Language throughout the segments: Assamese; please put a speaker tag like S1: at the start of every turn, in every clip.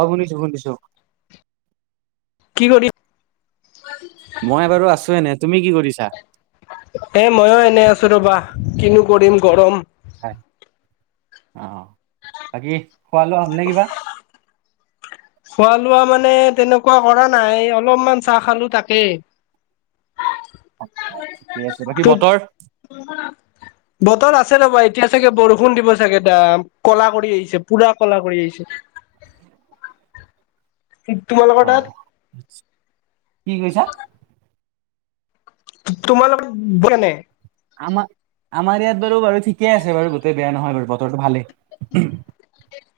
S1: অ' শুনিছো, শুনিছো।
S2: কি কৰি
S1: মই বাৰু আছো এনে তুমি কি কৰিছা?
S2: এ মইয়ো এনে আছো ৰবা। কিনো কৰিম গৰম।
S1: হয়, অ' বাকী। খোৱালোৱা হ'ল নে কিবা।
S2: খোৱা লোৱা মানে তেনেকুৱা কৰা নাই অলপমান চাহ খালো তাকে।
S1: অ' ঠিকে আছে, বাকী বতৰ।
S2: বতৰ আছে ৰ'বা, এতিয়া চাগে বৰষুণ দিব চাগে দ কলা কৰি আহিছে পুৰা কলা কৰি আহিছে।
S1: [inaudible]
S2: তোমালোকৰ তাত
S1: আহ, কি কৈছা।
S2: তোমালোকে [unintelligible] নাই।
S1: আমাৰ আমাৰ ইয়াত বাৰু বাৰু ঠিকেই আছে বাৰু গোটেই বেয়া নহয় বাৰু বতৰটো ভালেই।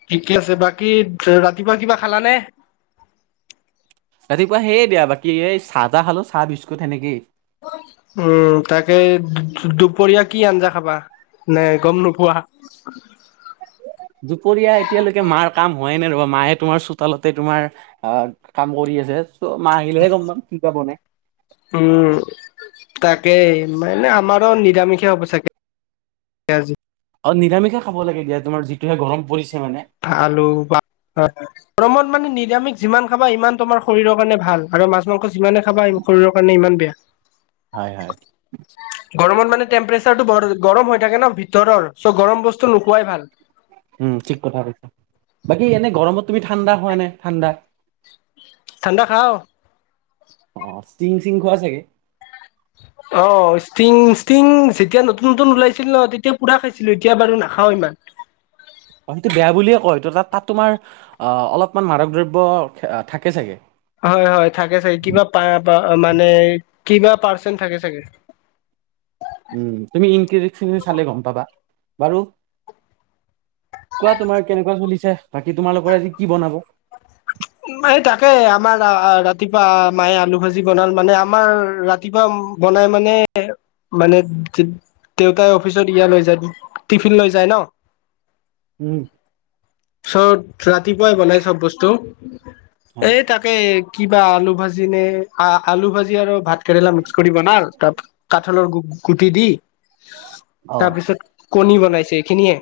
S2: ঠিকে আছে বাক। বাকী ৰাতিপুৱা কিবা খালানে?
S1: ৰাতিপুৱা সেইয় দিয়া বাকী এই চাহ চাহ খালো চাহ বিস্কুট সেনেকেই।
S2: উম, তাকে দুপৰীয়া কি আঞ্জা খাবা। নাই গ'ম নোপোৱা।
S1: [unintelligible] দুপৰীয়া এতিয়ালৈকে মাৰ কাম হোৱাই নাই ৰবা মায়ে তোমাৰ চোতালতে তোমাৰ আহ কাম কৰি আছে। তো মাহ আহিলেহে গ'ম পাম কি বা বনাই।
S2: উম, তাকেই মানে আমাৰো নিৰামিষে হ'ব চাগে। আজি
S1: অ' নিৰামিষে খাব লাগে দিয়া তোমাৰ যিটোহে গৰম পৰিছে। মানে
S2: আলু বা গৰমত। মানে নিৰামিষ যিমান খাবা ইমান তোমাৰ শৰীৰৰ কাৰণে ভাল আৰু মাছ মাংস যিমানে খাবা শৰৰ কাৰণে ইমান বেয়া।
S1: হয় হয়
S2: গৰমত মানে টেম্পৰেচাৰটো বৰ গৰম হৈ থাকে ন ভিতৰৰ। চ' গৰম বস্তু নোখোৱাই ভাল।
S1: উম ঠিক কথা কৈছা বাকী এনে গৰমত তুমি ঠাণ্ডা খোৱা নে ঠাণ্ডা।
S2: ঠাণ্ডা খাওঁ।
S1: অ' ষ্টিং চিং খোৱা চাগে।
S2: অ' ষ্টিং ষ্টিং যেতিয়া নতুন নতুন ওলাইছিল ন তেতিয়া পু়ৰা খাইছিলো। এতিয়া বাৰু নাখাওঁ ইমান।
S1: [inaudible] অ' সেইটো বেয়া বুলিয়ে কয় ত তাত তাত তোমাৰ অ' অলপমান মাদক দ্ৰব্য থাকে চাগে।
S2: হয়, হয়, থাকে চাগে কিবা প মানে কিবা পাৰ্চেন্ট থাকে চাগে।
S1: উম, তুমি ইনকেফেজুচটো চালে গ'ম পাবা বাৰু। কোৱা তোমাৰ কেনেকুৱা চলিছে, বাকী তোমালোকৰ আজি কি বনাব।
S2: এই তাকে আমাৰ ৰাতিপুৱা মায়ে আলু ভাজি বনাল মানে আমাৰ ৰাতি। বনাই মানে। মানে দেউতাই অফিচত ইয়া লৈ যায় টিফিন লৈ যায় ন।
S1: উম
S2: চ'ব ৰাতিপুৱাই বনাই চ'ব বস্তু।
S1: হয়
S2: এ তাকে কিবা আলু ভাজি নে আলু ভাজি আৰু ভাত কেৰেলা মিক্স কৰি বনাল তাৰ কাঠলৰ গু গুটি দি।
S1: অ
S2: তাৰপিছত কণী বনাইছে এইখিনিয়ে।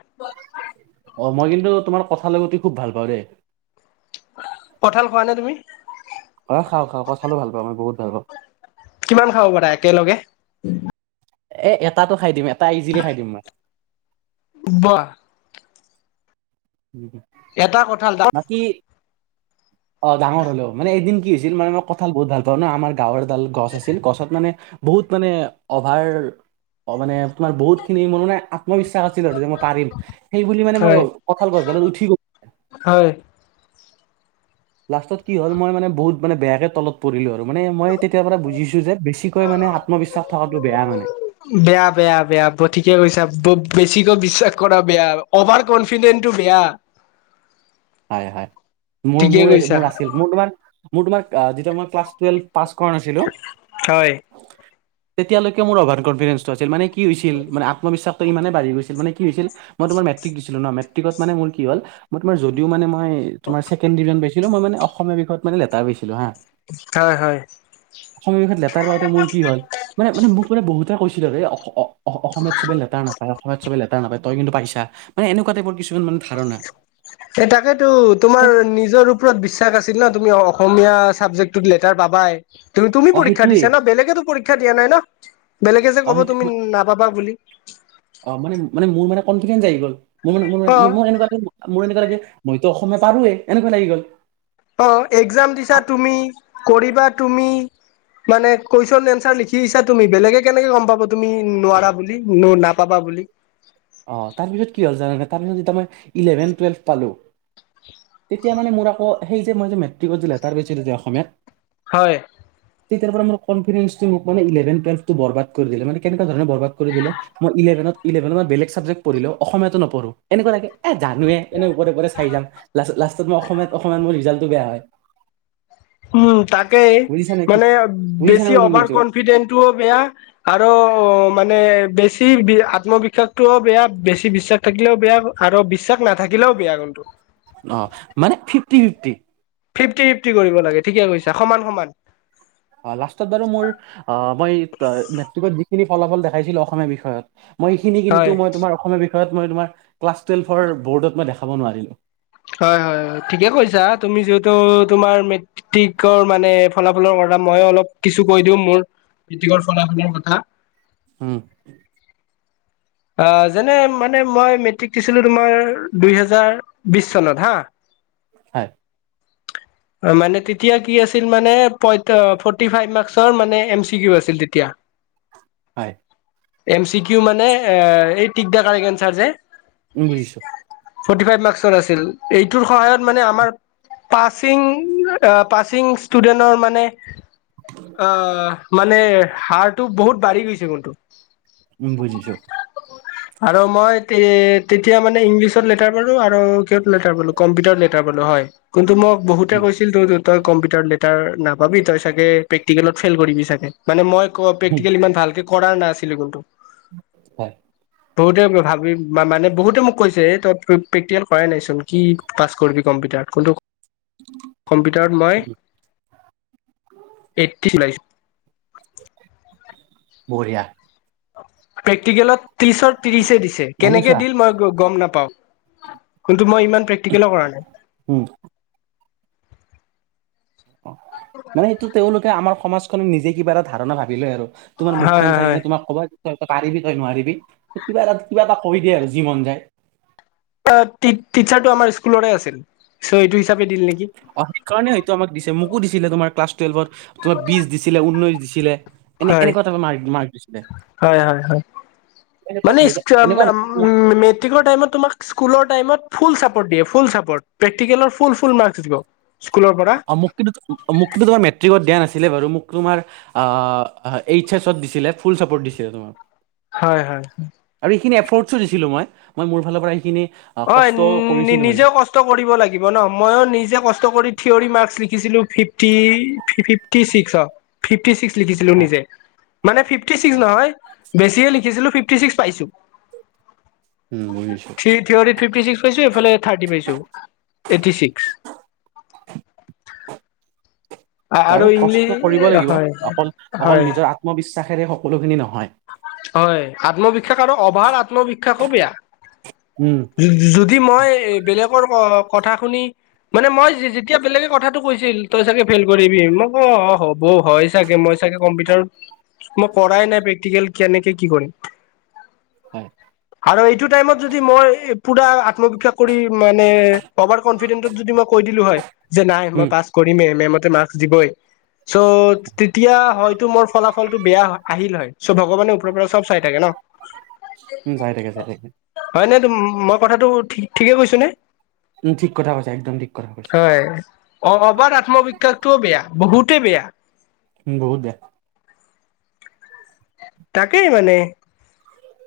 S1: কঠাল গুটি খুব ভাল পাওঁ দে।
S2: কঁঠাল খোৱা নে তুমি।
S1: হয় খাওঁ, খাওঁ, কঁঠালো ভাল পাওঁ, মই বহুত ভাল পাওঁ।
S2: কিমান খাব পাৰা একেলগে।
S1: এ এটাতটো খাই দিম এটা ইজিলি খাই দিম মই।
S2: বাৱ এটা কঁঠাল ডাঙৰ
S1: বাকী অ' ডাঙৰ হ'লেও মানে এদিন কি হৈছিল মানে, মই কঁঠাল বহুত ভাল পাওঁ ন আমাৰ গাঁৱৰ এডাল গছ আছিল গছত মানে বহুত মানে অভাৰ অ' মানে তোমাৰ বহুত খিনি মোৰ মানে আত্মবিশ্বাস আছিল আৰু যে মই পাৰিম। সেই বুলি মানে মই
S2: হয়
S1: কঁঠাল গছ গালত উঠি গলোঁ।
S2: [inaudible]
S1: লাষ্টত কি হ'ল মই মানে বহুত মানে বেয়াকে তলত পৰিলো আৰু মানে মই তেতিয়াৰ পৰা বুজিছো যে বেছিকৈ মানে মানে আত্মবিশ্বাস থকাটো বেয়া মানে।
S2: বেয়া বেয়া বেয়া ব ঠিকে কৈছা ব বেছিকৈ বিশ্বাস কৰা বেয়া অভাৰ কনফিডেন্। কিন্তু বেয়া।
S1: [inaudible] হয় হয় মোৰ
S2: ঠিকে
S1: মোৰ
S2: কৈছা
S1: মোৰ আছিল মোৰ তোম মোৰ তোমাক যেতিয়া মই ক্লাছ টোয়েলভ পাছ কৰা নাছিলো,
S2: হয়
S1: তেতিয়ালৈকে মোৰ অভাৰ কনফিডেন্সটো আছিল মানে। কি হৈছিল মানে, আত্মবিশ্বাসটো ইমানেই বাঢ়ি গৈছিল মানে কি হৈছিল, তোমাৰ মেট্ৰিক দিছিলোঁ ন মেট্ৰিক। মেট্ৰিকত মানে মোৰ কি হ'ল মোৰ তোমাৰ যদিও। যদি মে মই তোমাৰ ছেকেণ্ড ডিভিজন পাইছিলো, মই মানে অসমীয়া বিষয়ত মানে লেটাৰ পাইছিলো হা।
S2: হয় হয়
S1: অসমীয়া বিষত লেটাৰ পাওঁতে মোৰ কি হ'ল, মানে-মানে মোক মানে বহুত কৈছিলে হে অ-অ-অ-অসমীয়াত চবে লেটাৰ নাপায় অসমীয়াত চবে লেটাৰ নাপায় তই কিন্তু পাইছা, মানে এনেকুৱা টাইপৰ কিছ কিছুমান মান ধাৰণা।
S2: এ তাকেতো তোমাৰ নিজৰ ওপৰত বিশ্বাস আছিল ন তুমি অসমীয়া চাবজেক্টটোত লেতাৰ পাবাই, তুম-তুমি
S1: অ
S2: পৰীক্ষা
S1: সেইটোৱে
S2: দিছা ন বেলেগেতো পৰীক্ষ্ ক্ষা দিয়া নাই ন, বেলেগে যে
S1: অ
S2: ক'ব
S1: সেইটো
S2: তুমি
S1: মই-
S2: নাপাবা বুলি।
S1: কনফিডেঞ্চ আহি গ'ল, মোৰ
S2: অ
S1: [unintelligible] মোৰ এনেকুৱা লাগে মইতো অসমীয়া পাৰোঁৱেই, এনেকুৱা লাগি গ'ল।
S2: অ', এক্জাম দিছা তুমি, কৰিবা তুমি। মানে কুৱেশন এন্চাৰ লিখিছা তুমি বেলেগে কেনেকে গম পাবা তুমি নোৱাৰা বুলি, ন-নাপাবা বুলি
S1: অ', তাৰপিছত কি হ'ল যেনেকে তাৰপিছত যেতিয়া মই ইলেভেন টুৱেল্ভ পালো। তেতিয়া মানে মোৰ আকৌ সেই যে মই যে মেট্ৰিকত যে লেটাৰ পাইছোঁ যে অসমীয়াত।
S2: হয়।
S1: তেতিয়াৰ পৰা মোৰ কনফিডেঞ্চটোৱে মোক মান ইলেভন টোৱেলভটো বৰবাদ কৰি দিলে, মানে কেনেকা ধৰনে বৰবাদ কৰি দিলে মোৰ ইলেভে ইলেভেনত মই বেলেগ চা চাবজেক্ট পঢ়িলেও অসমীয়াটো নপঢ়োঁ, এনেকুৱা লাগে এ জানোৱে এনে ওপকে ওপৰে চাই যাম। লাষ্টত লাষ্টত মই অসমীয়া অকমান মোৰ ৰিজাল্টটো বেয়া হয়।
S2: উম, তাকে
S1: বুজিছা নে কি
S2: মানে
S1: বুজিছা নে
S2: বেছি
S1: মই কি
S2: অভাৰ
S1: কৈছোঁ
S2: কনফিডেন্টটোও বেয়া, আৰু মানে বেছি আত্মবিশ্বাসটোও বেয়া, বেছি বিশ্বাস থাকিলেও বেয়া আৰু বিশ্বাস নাথাকিলেও বেয়া কিন্তু।
S1: অ', মানে ফিফটি ফিফটি।
S2: ফিফটি-ফিফটি কৰিব লাগে ঠিকে কৈছা সমান-সমান।
S1: লাষ্টত বাৰু মোৰ অ', মই মেট্ৰিকত যিখিনি ফলাফল দেখিছিলোঁ অসমীয়া বিষয়ত। মই এইখিনি
S2: হয়
S1: কিন্তু মই তোমাৰ অসমীয়া বিষয়ত মই তোমাৰ ক্লাছ টুৱেলভৰ বৰ্ডত মই দেখাব নোৱাৰিলোঁ।
S2: হয়-হয়-হয় ঠিকে কৈছা, তুমি যিহেতু তোমাৰ মেট্ৰিকৰ মানে ফলাফলৰ মই অলপ কিছু কৈ দিওঁ মোৰ মেট্ৰিক ফলাফলৰ কথা।
S1: উম।
S2: অ', যেনে মানে মই মেট্ৰিক দিছিলোঁ তোমাৰ দুই হেজাৰ বিশ চনত হা।
S1: হয়।
S2: মানে তেতিয়া কি আছিল মানে পইত-ফ'ৰতি ফাইভ মাৰ্ক্সৰ মানে এম চি কিউ আছিল তেতিয়া।
S1: হয়।
S2: এম চি কিউ মানে এ, এই টিক দা কাৰেক্ট এঞ্চাৰ যে।
S1: উম, বুজিছোঁ।
S2: ফৰ্টি ফাইভ মাৰ্ক্সৰ আছিল। এইটোৰ সহায়ত মানে আমাৰ পাচিং অ', পাচিং ষ্টুডেনৰ মানে- অ', মানে হাড়টো বহুত বাঢ়ি গৈছে বন্ধু।
S1: উম, বুজিছো। [inaudible]
S2: আৰু মই তে-তেতিয়া মানে ইংলিছত লেটাৰ পালোঁ, আৰু কিহত লেটাৰ পালোঁ কম্পিউটাৰ লেটাৰ পালোঁ হয়। কিন্তু মোক বহুতে
S1: উম
S2: কৈছিল তো-তো তই কম্পিউটাৰত লেটাৰ নাপাবি তই চাগে প্ৰেটিকেলত ফেইল কৰিবি চাগে, মানে মই
S1: উম
S2: ক-প্ৰেকিকেল ইমান ভালকে কৰাৰ নাছিলোঁ কিন্তু।
S1: [inaudible] হয়।
S2: বহুতে ভাবি মা-মানে বহুতে মোক কৈছে তই পে-প্ৰেক্টিকেল কৰাই নাইচোন, কি পাচ কৰিবি কম পিটাৰত কোনটো - কম্পিউটাৰত মই, এইতটি [unintelligible]
S1: বঢ়িয়া।
S2: প্ৰেক্টিকেলত ত্ৰিশৰ ত্ৰিশেই দিছে,
S1: মানে
S2: কেনেকে
S1: চোৱা
S2: দিল মই গ-গম নাপা পাওঁ, কিন্তু মই ইমান প্ৰেক্টিকেলো কৰা নাই।
S1: উম অ', মানে এইটো তেওঁলোকে আমাৰ সমাজখন নিজে কিবা এটা ধাৰণা ভাবি লয় আৰু - তোমাৰ
S2: হয়
S1: মুখখন
S2: হয়
S1: চাই কি
S2: হয়
S1: নে তোমাক ক'বাত তই, তই পাৰিবি তই নোৱাৰিবি কিবাটা কিবা এটা কৰি দিয়ে আৰু যি মন যায়।
S2: অ', টিত টিচাৰটো আমাৰ স্কুলৰে আছিল চ' এইটো হিচাপে দিল নেকি?
S1: অ', সেইকাৰণে হয়তো আমাক দিছে মোকো দিছিলে তোমাৰ ক্লাছটুৱেল্ভত তোমা বিশ দিছিলে ঊনৈশ দিছিলে। এনে
S2: হয়
S1: এনেুৱাতে যাৰ গিমা -
S2: হয় - হয় - হয়।
S1: এনেকুৱা
S2: মানে
S1: নহয় যে
S2: ইচকে
S1: এনেকুৱা
S2: উম
S1: নহয় যে আমি
S2: মেট্ৰিকৰ টাইমত তোমাক স্কুলৰ টাইমত - ফুল চাপৰ্ট দিয়ে ফুল চাপৰ্ প্ৰেক্টিকেলৰ ফুল ফুল মাৰ্ক দিব স্কুলৰ পৰা।
S1: অ মোক কিন্তু অমোক কিন্তু তোমাৰ মেট্ৰিকত দিয়া নাছ - মোক দিলে বাৰু মোক তোমাৰ আ এইচ এচত দিছিলে ফুল চাপৰ্ট দিছিলে তোমাক -
S2: হয় - হয়।
S1: স্পৰ্টছো দিছিলোঁ। মই মোৰ ফালৰ পৰা সেইখিনি -
S2: হয় নিজেও কষ্ট কৰিব লাগিব ন ময়ো নিজে কষ্ট কৰি থিয়ৰি মাৰ্ক লিখ - লিখিছিলো ফিফটি ফিফটি চিক্স অ ফিফট - ফিফটি চিকিচ লিখিছিলো
S1: হয়
S2: নিজে মানে ফিফটি চিকচ
S1: হয়
S2: নহয় বেছিহে লিখিছিলো ফিফ- ফিফটি ছিক্স পাইছো।
S1: উম বুজিছো
S2: থি থিয়ৰিত ফিফটিছিক্স পাইছো এইফালে থাৰ্টি পাইছো এহ - আৰু
S1: বাৰু কষ্ট কৰিব
S2: ইংলিছ
S1: লাগিব
S2: হয়
S1: অকল
S2: হয়
S1: অকল নিজৰ আত্মবিশ্বাসেৰে সকলোখিনি নহয়।
S2: হয় আত্মবিশ্বাস আৰু অভাৰ আত্মবিশ্বাসো বেয়া।
S1: উম
S2: যদি মই বেলেগৰ অ - কথা শুনি মানে মই যে যেতিয়া বেলেগে কথাটো কৈছিল তই চাগে ফেইল কৰিবি মই কও হ'ব। অ', হয় চাগে, মই চাগে কম্পিউটাৰত মই কৰাই নাই প্ৰ টিকেল কেনেকে কি কৰিম।
S1: হয়।
S2: আৰু এইটো টাইমত যদি মই পূৰা আত্মবিকাশ কৰি মানে অভাৰ কনফিডেণ্টত যদি মই কৈ দিলোঁ হয়। যে নাই
S1: উম
S2: মই পাছ কৰিমেই এম এম ত। মাৰ্ক্স দিবই, চ' তেতিয়া হয়তো মোৰ ফলাফলটো বেয়া আহিল হয়। চ ভগৱানে ওপৰৰ পৰা চব চাই থাকে ন।
S1: উম যাই থাকে চাই থাকে।
S2: কথাাটো ঠিক ঠিকেই কৈছোঁ নে?
S1: উম ঠিক কথা কৈছা, একদম ঠিক কথা কৈছা।
S2: অভাৰ আত্মবিস্বাটোও বেয়া, বহুতেই বেয়া।
S1: বহুত বেয়া।
S2: তাকেই মানে।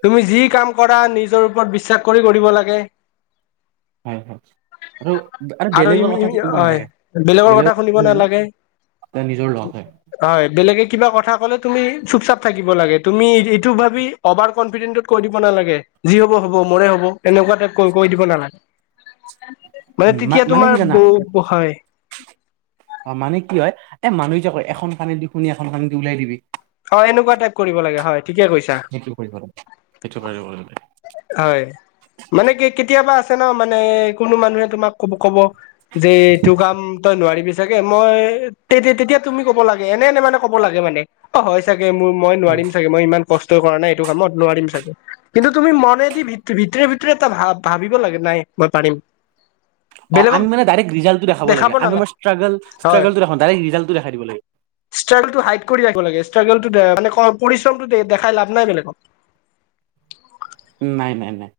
S2: তুমি যি কাম কৰা নিজৰ ওপৰত বিশ্বাস কৰি কৰিব লাগে।
S1: হয় হয়। আৰু, আৰু বেলেগৰ কথা শিকিব
S2: হয়
S1: নালাগে
S2: কথা
S1: বেলেগৰ
S2: শুনিব
S1: শুনিলে
S2: নালাগে
S1: তাৰ নিজৰ লগ হয়
S2: হয় বেলেগে কিবা কথা কলে তুমি চুপ চাপ থাকিব লাগে, তুমি এইটো ভাবি কনফিডেন্ত কৈ দিব নালাগে, যি হ'ব হ'ব মোৰে হ'ব এনেকুৱা কৈ দিব নালাগে। মানে
S1: উম,
S2: তেতিয়া
S1: মানে
S2: তোমাৰ
S1: কি
S2: ব
S1: জানা?
S2: হয়
S1: অ', মানে কি হয়? এ মানুহে যে কয় এখন কাণেদি শুনি এখন কানেদি উলিয়াই দিবি।
S2: অ', এনেকুৱা টাইপ কৰিব লাগে হয়। ঠিকেই কৈছা।
S1: সেইটো কৰিব লাগে সেইটো কৰিব লাগে
S2: হয়, মানে কি কেতিয়াবা আছে ন। মানে কোনো মানুহে তোমাক কব কব যে এইটো কাম তই নোৱাৰিবি চাগে, মই তে তেতিয়া তুমি কব লাগে এনে এনে মানে কব লাগে মানে অ' হয় চাগে। চাগে মোৰ মই
S1: উম
S2: নোৱাৰিম চাগে মই ইমান কষ্ট কৰা নাই এইটো কামত নোৱাৰিম চাগে। কিন্তু তুমি মনে দি ভিত ভিতৰে ভিতৰে এটা ভ ভাবিব লাগে নাই মই পাৰিম।
S1: অ
S2: বেলেগক
S1: আমি মানে ডাইৰেক্ ৰিজাল্টটো দেখাব লাগে, আমি আমাৰ স্ত্ৰাগল [unintelligible] ডাইৰেক্ ৰিজাল্টো দেখাই দিব লাগে।
S2: ষ্টাগল টো হাইট কৰি ৰাখিব লাগে। ষ্টাগ ল মানে পৰিশ্ৰমটো দেখাই লাভ নাই বেলেগক।
S1: নাই -নাই -নাই।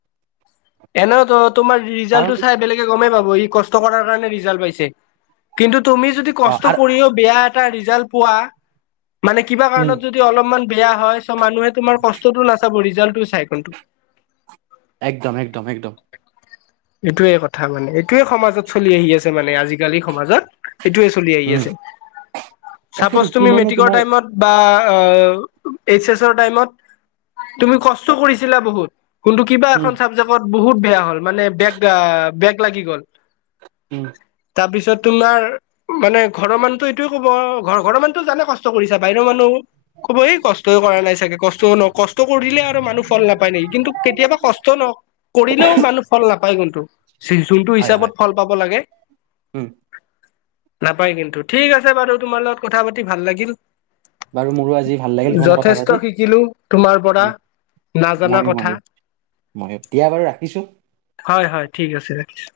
S2: এনেও তোমাৰ
S1: কাৰণ
S2: ৰিজাল্টটো চাই বেলেগে গমেই পাব। ই কষ্ট কৰাৰ কাৰণে ৰিজাল্ট পাইছে। কিন্তু তুমি যদি
S1: অ
S2: কষ্ট
S1: আৰু
S2: কৰিও বেয়া এটা ৰিজাল্ট পোৱা, মানে কিবা
S1: উম
S2: কাৰণত যদি অলপমান বেয়া হয় চ' মানুহে তোমাৰ কষ্টতটো নাচাব ৰিজাল্টটো চাই কিন্তু।
S1: একদম- একদম- একদম।
S2: এইটোৱে কথা মানে। এইটোৱে সমাজত চলি আহি আছে মানে আজিকালি সমাজত। এইটোৱেই চলি
S1: উম
S2: আহিছে।
S1: তাকেতো
S2: সাপ'চ তুমি
S1: কিমানে
S2: মেট্ৰিকৰ
S1: তোমাৰ
S2: টাইমত বা অ', এইচ এছৰ টাইমত তুমি কষ্ট কৰিছিলা বহুত। কোনটো কিবা
S1: উম
S2: এখন চাবজেক্টত বহুত বেয়া হ'ল মানে বেগ বেগ লাগি গ'ল।
S1: উম
S2: তাৰপিছত তোমাৰ মানে ঘৰৰ মানুহটো এইটোৱে ক'ব, ঘৰ ঘৰৰ মানুহটো জানে কষ্ট কৰিছা বাহিৰৰ মানুহ ক'ব এই কষ্টই কৰা নাই চাগে। কষ্ট কষ্ট কৰি দিলে আৰু মানুহ ফল নাপায় নেকি? কিন্তু কেতিয়াবা কষ্ট কৰিলেও মানুহ ফল নাপ কিন্তু যি যোনটো
S1: হয়
S2: হিচাপত
S1: হয়
S2: ফল পাব লাগে।
S1: উম
S2: নাপাই কিন্তু, ঠিক আছে বাৰু তোমাৰ লগত কথা পাতি ভাল লাগিল।
S1: বাৰু মোৰো আজি ভাল লাগিল তোমাৰ লগত কথা
S2: যথেষ্ট
S1: পাতি
S2: শিকিলো তোমাৰ পৰা। নাজানা কথা।
S1: মই এতিয়া বাৰু ৰাখিছোঁ।
S2: হয়, হয়, ঠিক আছে ৰাখিছোঁ।